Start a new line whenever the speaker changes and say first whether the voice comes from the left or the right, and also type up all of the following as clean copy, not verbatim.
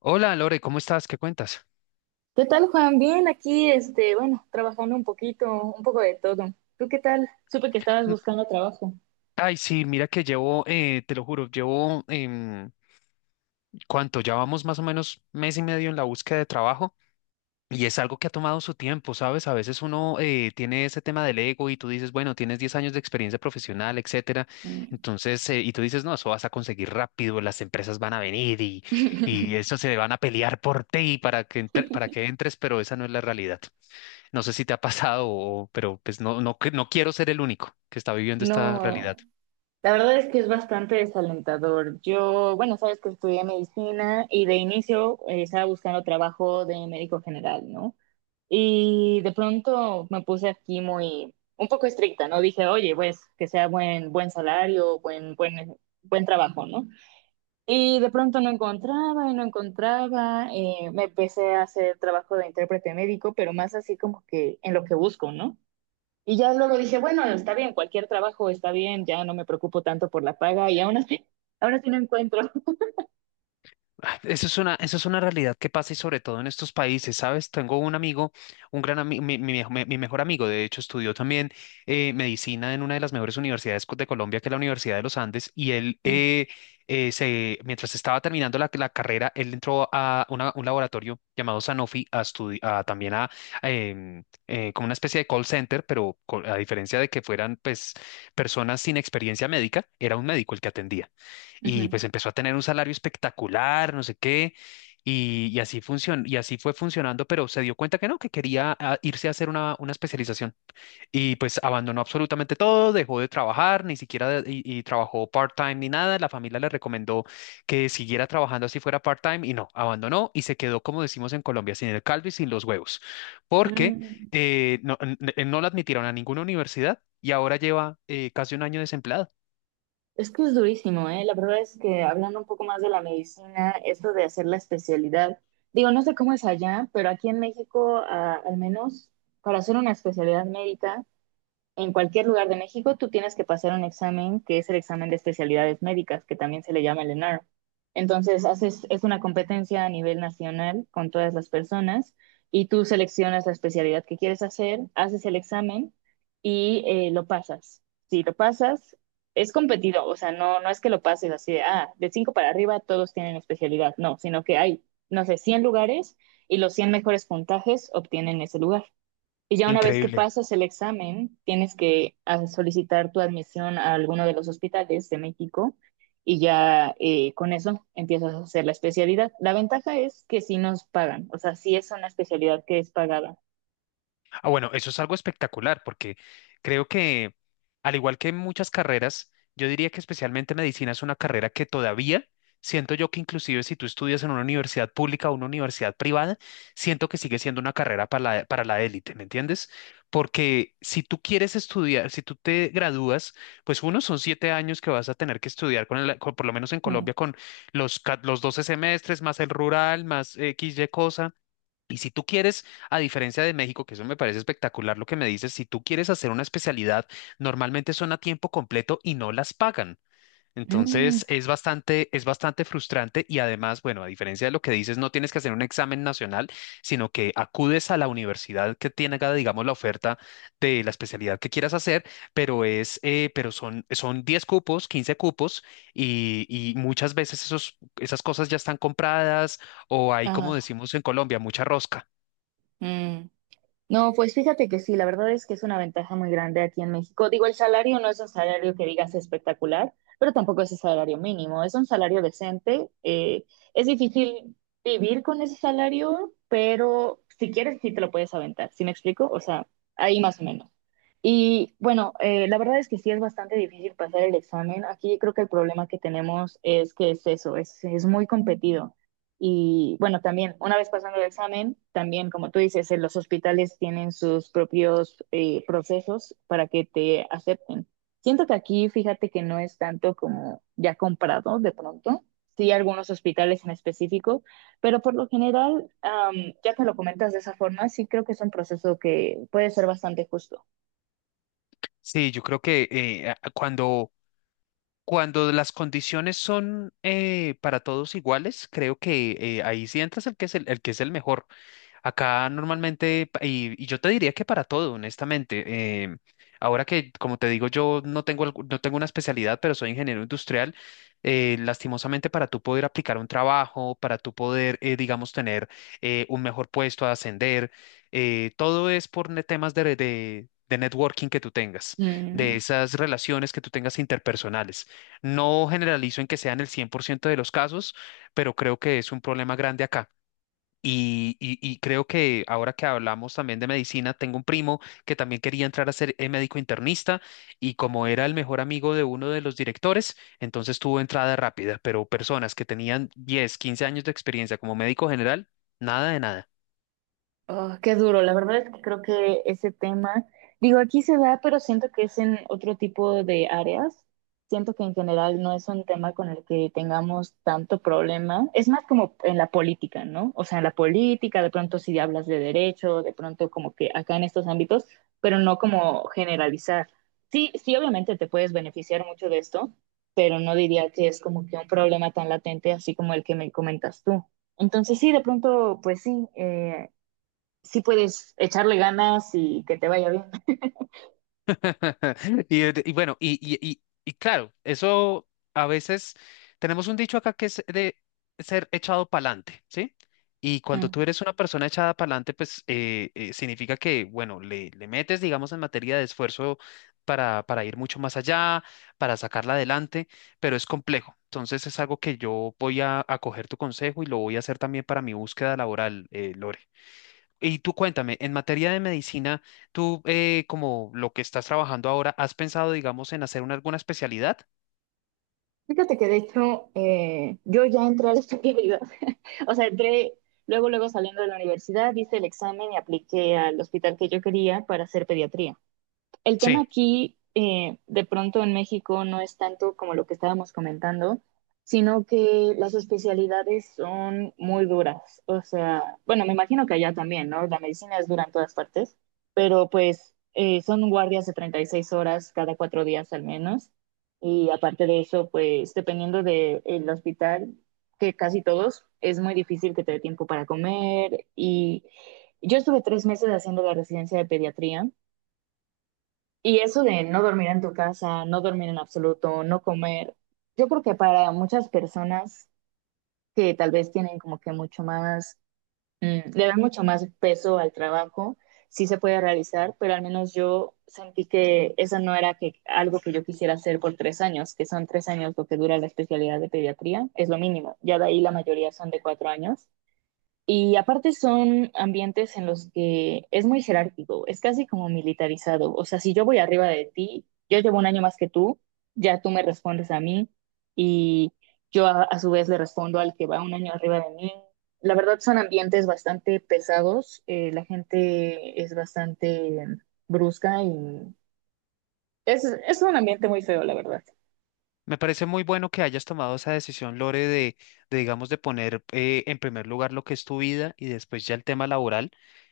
left: Hola Lore, ¿cómo estás? ¿Qué cuentas?
right: ¿Qué tal, Juan? Bien, aquí, bueno, trabajando un poquito, un poco de todo. ¿Tú qué tal? Supe que estabas
left: Mm.
right: buscando trabajo.
left: Ay, sí, mira que llevo, te lo juro, llevo, ¿cuánto? Ya vamos más o menos mes y medio en la búsqueda de trabajo y es algo que ha tomado su tiempo, ¿sabes? A veces uno tiene ese tema del ego y tú dices, bueno, tienes 10 años de experiencia profesional, etcétera.
right: Mm.
left: Entonces, y tú dices, no, eso vas a conseguir rápido, las empresas van a venir y eso se van a pelear por ti para que entres, pero esa no es la realidad. No sé si te ha pasado, pero pues no, no, no quiero ser el único que está viviendo esta realidad.
right: No, la verdad es que es bastante desalentador. Yo, bueno, sabes que estudié medicina y de inicio estaba buscando trabajo de médico general, ¿no? Y de pronto me puse aquí muy, un poco estricta, ¿no? Dije, oye, pues, que sea buen salario, buen trabajo, ¿no? Y de pronto no encontraba y no encontraba. Me empecé a hacer trabajo de intérprete médico, pero más así como que en lo que busco, ¿no? Y ya luego dije, bueno, está bien, cualquier trabajo está bien, ya no me preocupo tanto por la paga y aún así, ahora sí no encuentro.
left: Ah, eso es una realidad que pasa y sobre todo en estos países, ¿sabes? Tengo un amigo, un gran amigo, mi mejor amigo, de hecho, estudió también medicina en una de las mejores universidades de Colombia, que es la Universidad de los Andes, y él,
right: Mm,
left: mientras estaba terminando la carrera, él entró a un laboratorio llamado Sanofi a estudi- a también a, em, como una especie de call center, pero a diferencia de que fueran, pues, personas sin experiencia médica, era un médico el que atendía y
right: ujú.
left: pues empezó a tener un salario espectacular, no sé qué, y así funcionó, y así fue funcionando, pero se dio cuenta que no, que quería irse a hacer una, especialización y pues abandonó absolutamente todo, dejó de trabajar, ni siquiera y trabajó part-time ni nada, la familia le recomendó que siguiera trabajando así fuera part-time y no, abandonó y se quedó, como decimos en Colombia, sin el caldo y sin los huevos, porque
right: Mm.
left: no no la admitieron a ninguna universidad y ahora lleva casi un año desempleado.
right: Es que es durísimo, ¿eh? La verdad es que hablando un poco más de la medicina, esto de hacer la especialidad, digo, no sé cómo es allá, pero aquí en México, ah, al menos para hacer una especialidad médica, en cualquier lugar de México tú tienes que pasar un examen que es el examen de especialidades médicas, que también se le llama el ENAR. Entonces, haces, es una competencia a nivel nacional con todas las personas y tú seleccionas la especialidad que quieres hacer, haces el examen y lo pasas. Si lo pasas, es competido, o sea, no es que lo pases así de, ah, de 5 para arriba todos tienen especialidad, no, sino que hay, no sé, 100 lugares y los 100 mejores puntajes obtienen ese lugar. Y ya una vez que
left: Increíble.
right: pasas el examen, tienes que ah, solicitar tu admisión a alguno de los hospitales de México y ya con eso empiezas a hacer la especialidad. La ventaja es que sí nos pagan, o sea, sí es una especialidad que es pagada.
left: Ah, bueno, eso es algo espectacular porque creo que, al igual que muchas carreras, yo diría que especialmente medicina es una carrera que todavía siento yo que inclusive si tú estudias en una universidad pública o una universidad privada, siento que sigue siendo una carrera para la élite, ¿me entiendes? Porque si tú quieres estudiar, si tú te gradúas, pues uno son 7 años que vas a tener que estudiar con por lo menos en
right: Mm.
left: Colombia, con los 12 semestres, más el rural, más X, Y cosa y si tú quieres, a diferencia de México, que eso me parece espectacular lo que me dices, si tú quieres hacer una especialidad, normalmente son a tiempo completo y no las pagan.
right: Mm.
left: Entonces es bastante frustrante y además, bueno, a diferencia de lo que dices, no tienes que hacer un examen nacional, sino que acudes a la universidad que tenga, digamos, la oferta de la especialidad que quieras hacer, pero son 10 cupos, 15 cupos y muchas veces esos, esas cosas ya están compradas o hay, como
right: Ah,
left: decimos en Colombia, mucha rosca.
right: mm. No, pues fíjate que sí, la verdad es que es una ventaja muy grande aquí en México. Digo, el salario no es un salario que digas espectacular, pero tampoco es un salario mínimo, es un salario decente. Es difícil vivir con ese salario, pero si quieres, sí te lo puedes aventar. ¿Sí me explico? O sea, ahí más o menos. Y bueno, la verdad es que sí es bastante difícil pasar el examen. Aquí creo que el problema que tenemos es que es eso, es muy competido. Y bueno, también, una vez pasando el examen, también, como tú dices, en los hospitales tienen sus propios procesos para que te acepten. Siento que aquí, fíjate que no es tanto como ya comprado de pronto, sí algunos hospitales en específico, pero por lo general, am, ya que lo comentas de esa forma, sí creo que es un proceso que puede ser bastante justo.
left: Sí, yo creo que cuando las condiciones son para todos iguales, creo que ahí sí entras el que es el mejor. Acá normalmente, y yo te diría que para todo, honestamente, ahora que, como te digo, yo no tengo, no tengo una especialidad, pero soy ingeniero industrial, lastimosamente para tú poder aplicar un trabajo, para tú poder, digamos, tener un mejor puesto a ascender, todo es por temas de, de networking que tú tengas, de
right: Mm.
left: esas relaciones que tú tengas interpersonales. No generalizo en que sean el 100% de los casos, pero creo que es un problema grande acá. Y creo que ahora que hablamos también de medicina, tengo un primo que también quería entrar a ser médico internista y como era el mejor amigo de uno de los directores, entonces tuvo entrada rápida, pero personas que tenían 10 15 años de experiencia como médico general, nada de nada.
right: Oh, qué duro, la verdad es que creo que ese tema, digo, aquí se da, pero siento que es en otro tipo de áreas. Siento que en general no es un tema con el que tengamos tanto problema. Es más como en la política, ¿no? O sea, en la política, de pronto si hablas de derecho, de pronto como que acá en estos ámbitos, pero no como generalizar. Sí, sí, obviamente te puedes beneficiar mucho de esto, pero no diría que es como que un problema tan latente así como el que me comentas tú. Entonces sí, de pronto, pues sí, sí puedes echarle ganas y que te vaya bien.
left: Y bueno, y claro, eso a veces tenemos un dicho acá que es de ser echado pa'lante, ¿sí? Y cuando tú
right: Mm.
left: eres una persona echada pa'lante, pues significa que, bueno, le metes, digamos, en materia de esfuerzo para ir mucho más allá, para sacarla adelante, pero es complejo. Entonces es algo que yo voy a coger tu consejo y lo voy a hacer también para mi búsqueda laboral, Lore. Y tú cuéntame, en materia de medicina, tú como lo que estás trabajando ahora, ¿has pensado, digamos, en hacer una, alguna especialidad?
right: Fíjate que de hecho yo ya entré a la especialidad, o sea, entré luego, luego saliendo de la universidad, hice el examen y apliqué al hospital que yo quería para hacer pediatría. El tema
left: Sí.
right: aquí, de pronto en México, no es tanto como lo que estábamos comentando, sino que las especialidades son muy duras. O sea, bueno, me imagino que allá también, ¿no? La medicina es dura en todas partes, pero pues son guardias de 36 horas cada 4 días al menos. Y aparte de eso, pues dependiendo del hospital, que casi todos, es muy difícil que te dé tiempo para comer. Y yo estuve 3 meses haciendo la residencia de pediatría y eso de no dormir en tu casa, no dormir en absoluto, no comer, yo creo que para muchas personas que tal vez tienen como que mucho más, le dan mucho más peso al trabajo, sí se puede realizar, pero al menos yo sentí que eso no era que, algo que yo quisiera hacer por 3 años, que son 3 años lo que dura la especialidad de pediatría, es lo mínimo, ya de ahí la mayoría son de 4 años. Y aparte son ambientes en los que es muy jerárquico, es casi como militarizado. O sea, si yo voy arriba de ti, yo llevo un año más que tú, ya tú me respondes a mí y yo a su vez le respondo al que va un año arriba de mí. La verdad son ambientes bastante pesados, la gente es bastante brusca y es un ambiente muy feo, la verdad.
left: Me parece muy bueno que hayas tomado esa decisión, Lore, de, digamos, de poner en primer lugar lo que es tu vida y después ya el tema laboral.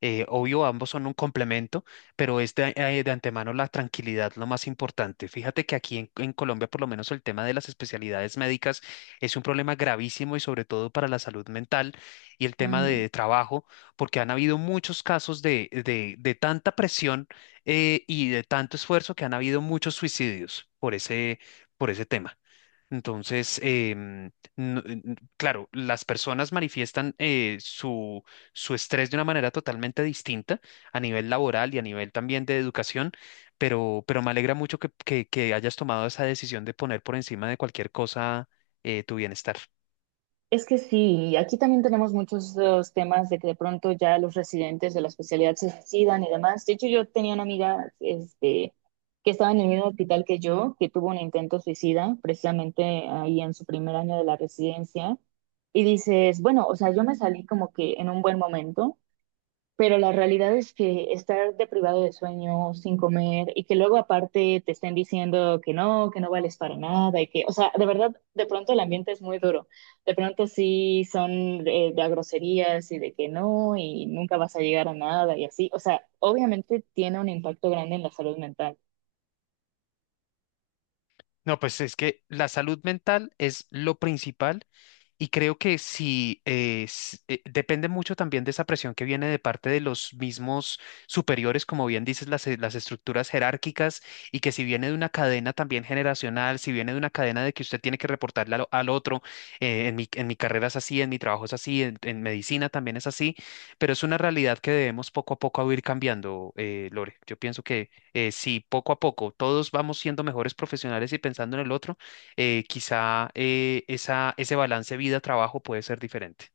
left: Obvio, ambos son un complemento, pero es de antemano la tranquilidad lo más importante. Fíjate que aquí en Colombia, por lo menos el tema de las especialidades médicas es un problema gravísimo y sobre todo para la salud mental y el tema
right: Ujú.
left: de trabajo, porque han habido muchos casos de tanta presión y de tanto esfuerzo que han habido muchos suicidios por ese tema. Entonces, claro, las personas manifiestan su estrés de una manera totalmente distinta a nivel laboral y a nivel también de educación, pero me alegra mucho que, que hayas tomado esa decisión de poner por encima de cualquier cosa tu bienestar.
right: Es que sí, y aquí también tenemos muchos los temas de que de pronto ya los residentes de la especialidad se suicidan y demás. De hecho, yo tenía una amiga este, que estaba en el mismo hospital que yo, que tuvo un intento suicida, precisamente ahí en su primer año de la residencia, y dices, bueno, o sea, yo me salí como que en un buen momento, pero la realidad es que estar deprivado de sueño, sin comer, y que luego aparte te estén diciendo que no vales para nada, y que, o sea, de verdad, de pronto el ambiente es muy duro. De pronto sí son de a groserías y de que no, y nunca vas a llegar a nada, y así. O sea, obviamente tiene un impacto grande en la salud mental.
left: No, pues es que la salud mental es lo principal y creo que si depende mucho también de esa presión que viene de parte de los mismos superiores, como bien dices, las estructuras jerárquicas y que si viene de una cadena también generacional, si viene de una cadena de que usted tiene que reportarle al otro, en mi carrera es así, en mi trabajo es así, en medicina también es así, pero es una realidad que debemos poco a poco ir cambiando, Lore. Yo pienso si poco a poco todos vamos siendo mejores profesionales y pensando en el otro, quizá ese balance vida-trabajo puede ser diferente.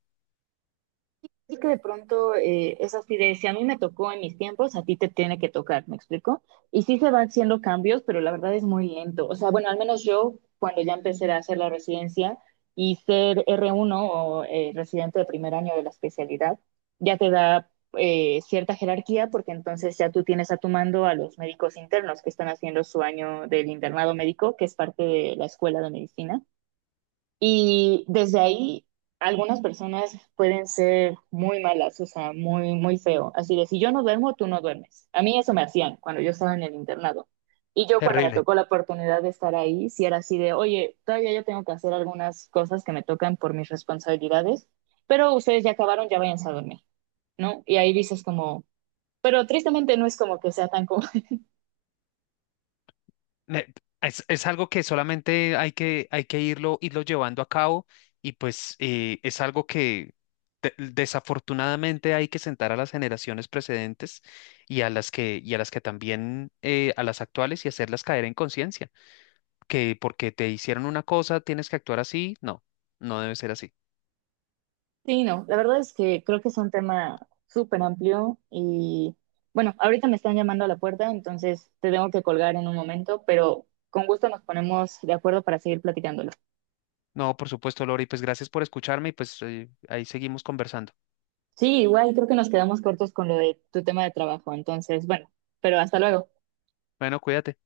right: Sí que de pronto es así de, si a mí me tocó en mis tiempos, a ti te tiene que tocar, ¿me explico? Y sí se van haciendo cambios, pero la verdad es muy lento. O sea, bueno, al menos yo cuando ya empecé a hacer la residencia y ser r uno o residente de primer año de la especialidad, ya te da cierta jerarquía porque entonces ya tú tienes a tu mando a los médicos internos que están haciendo su año del internado médico, que es parte de la escuela de medicina. Y desde ahí, algunas personas pueden ser muy malas, o sea, muy, muy feo. Así de, si yo no duermo, tú no duermes. A mí eso me hacían cuando yo estaba en el internado. Y yo cuando me
left: Terrible.
right: tocó la oportunidad de estar ahí, si era así de, oye, todavía yo tengo que hacer algunas cosas que me tocan por mis responsabilidades, pero ustedes ya acabaron, ya váyanse a dormir, ¿no? Y ahí dices como, pero tristemente no es como que sea tan co-
left: Me- es algo que solamente hay que irlo llevando a cabo y pues es algo que desafortunadamente hay que sentar a las generaciones precedentes y a las que, y a las que también, a las actuales y hacerlas caer en conciencia, que porque te hicieron una cosa tienes que actuar así, no, no debe ser así.
right: Sí, no, la verdad es que creo que es un tema súper amplio y bueno, ahorita me están llamando a la puerta, entonces te tengo que colgar en un momento, pero con gusto nos ponemos de acuerdo para seguir platicándolo.
left: No, por supuesto, Lori, pues gracias por escucharme y pues ahí seguimos conversando.
right: Sí, igual creo que nos quedamos cortos con lo de tu tema de trabajo, entonces bueno, pero hasta luego.
left: Bueno, cuídate.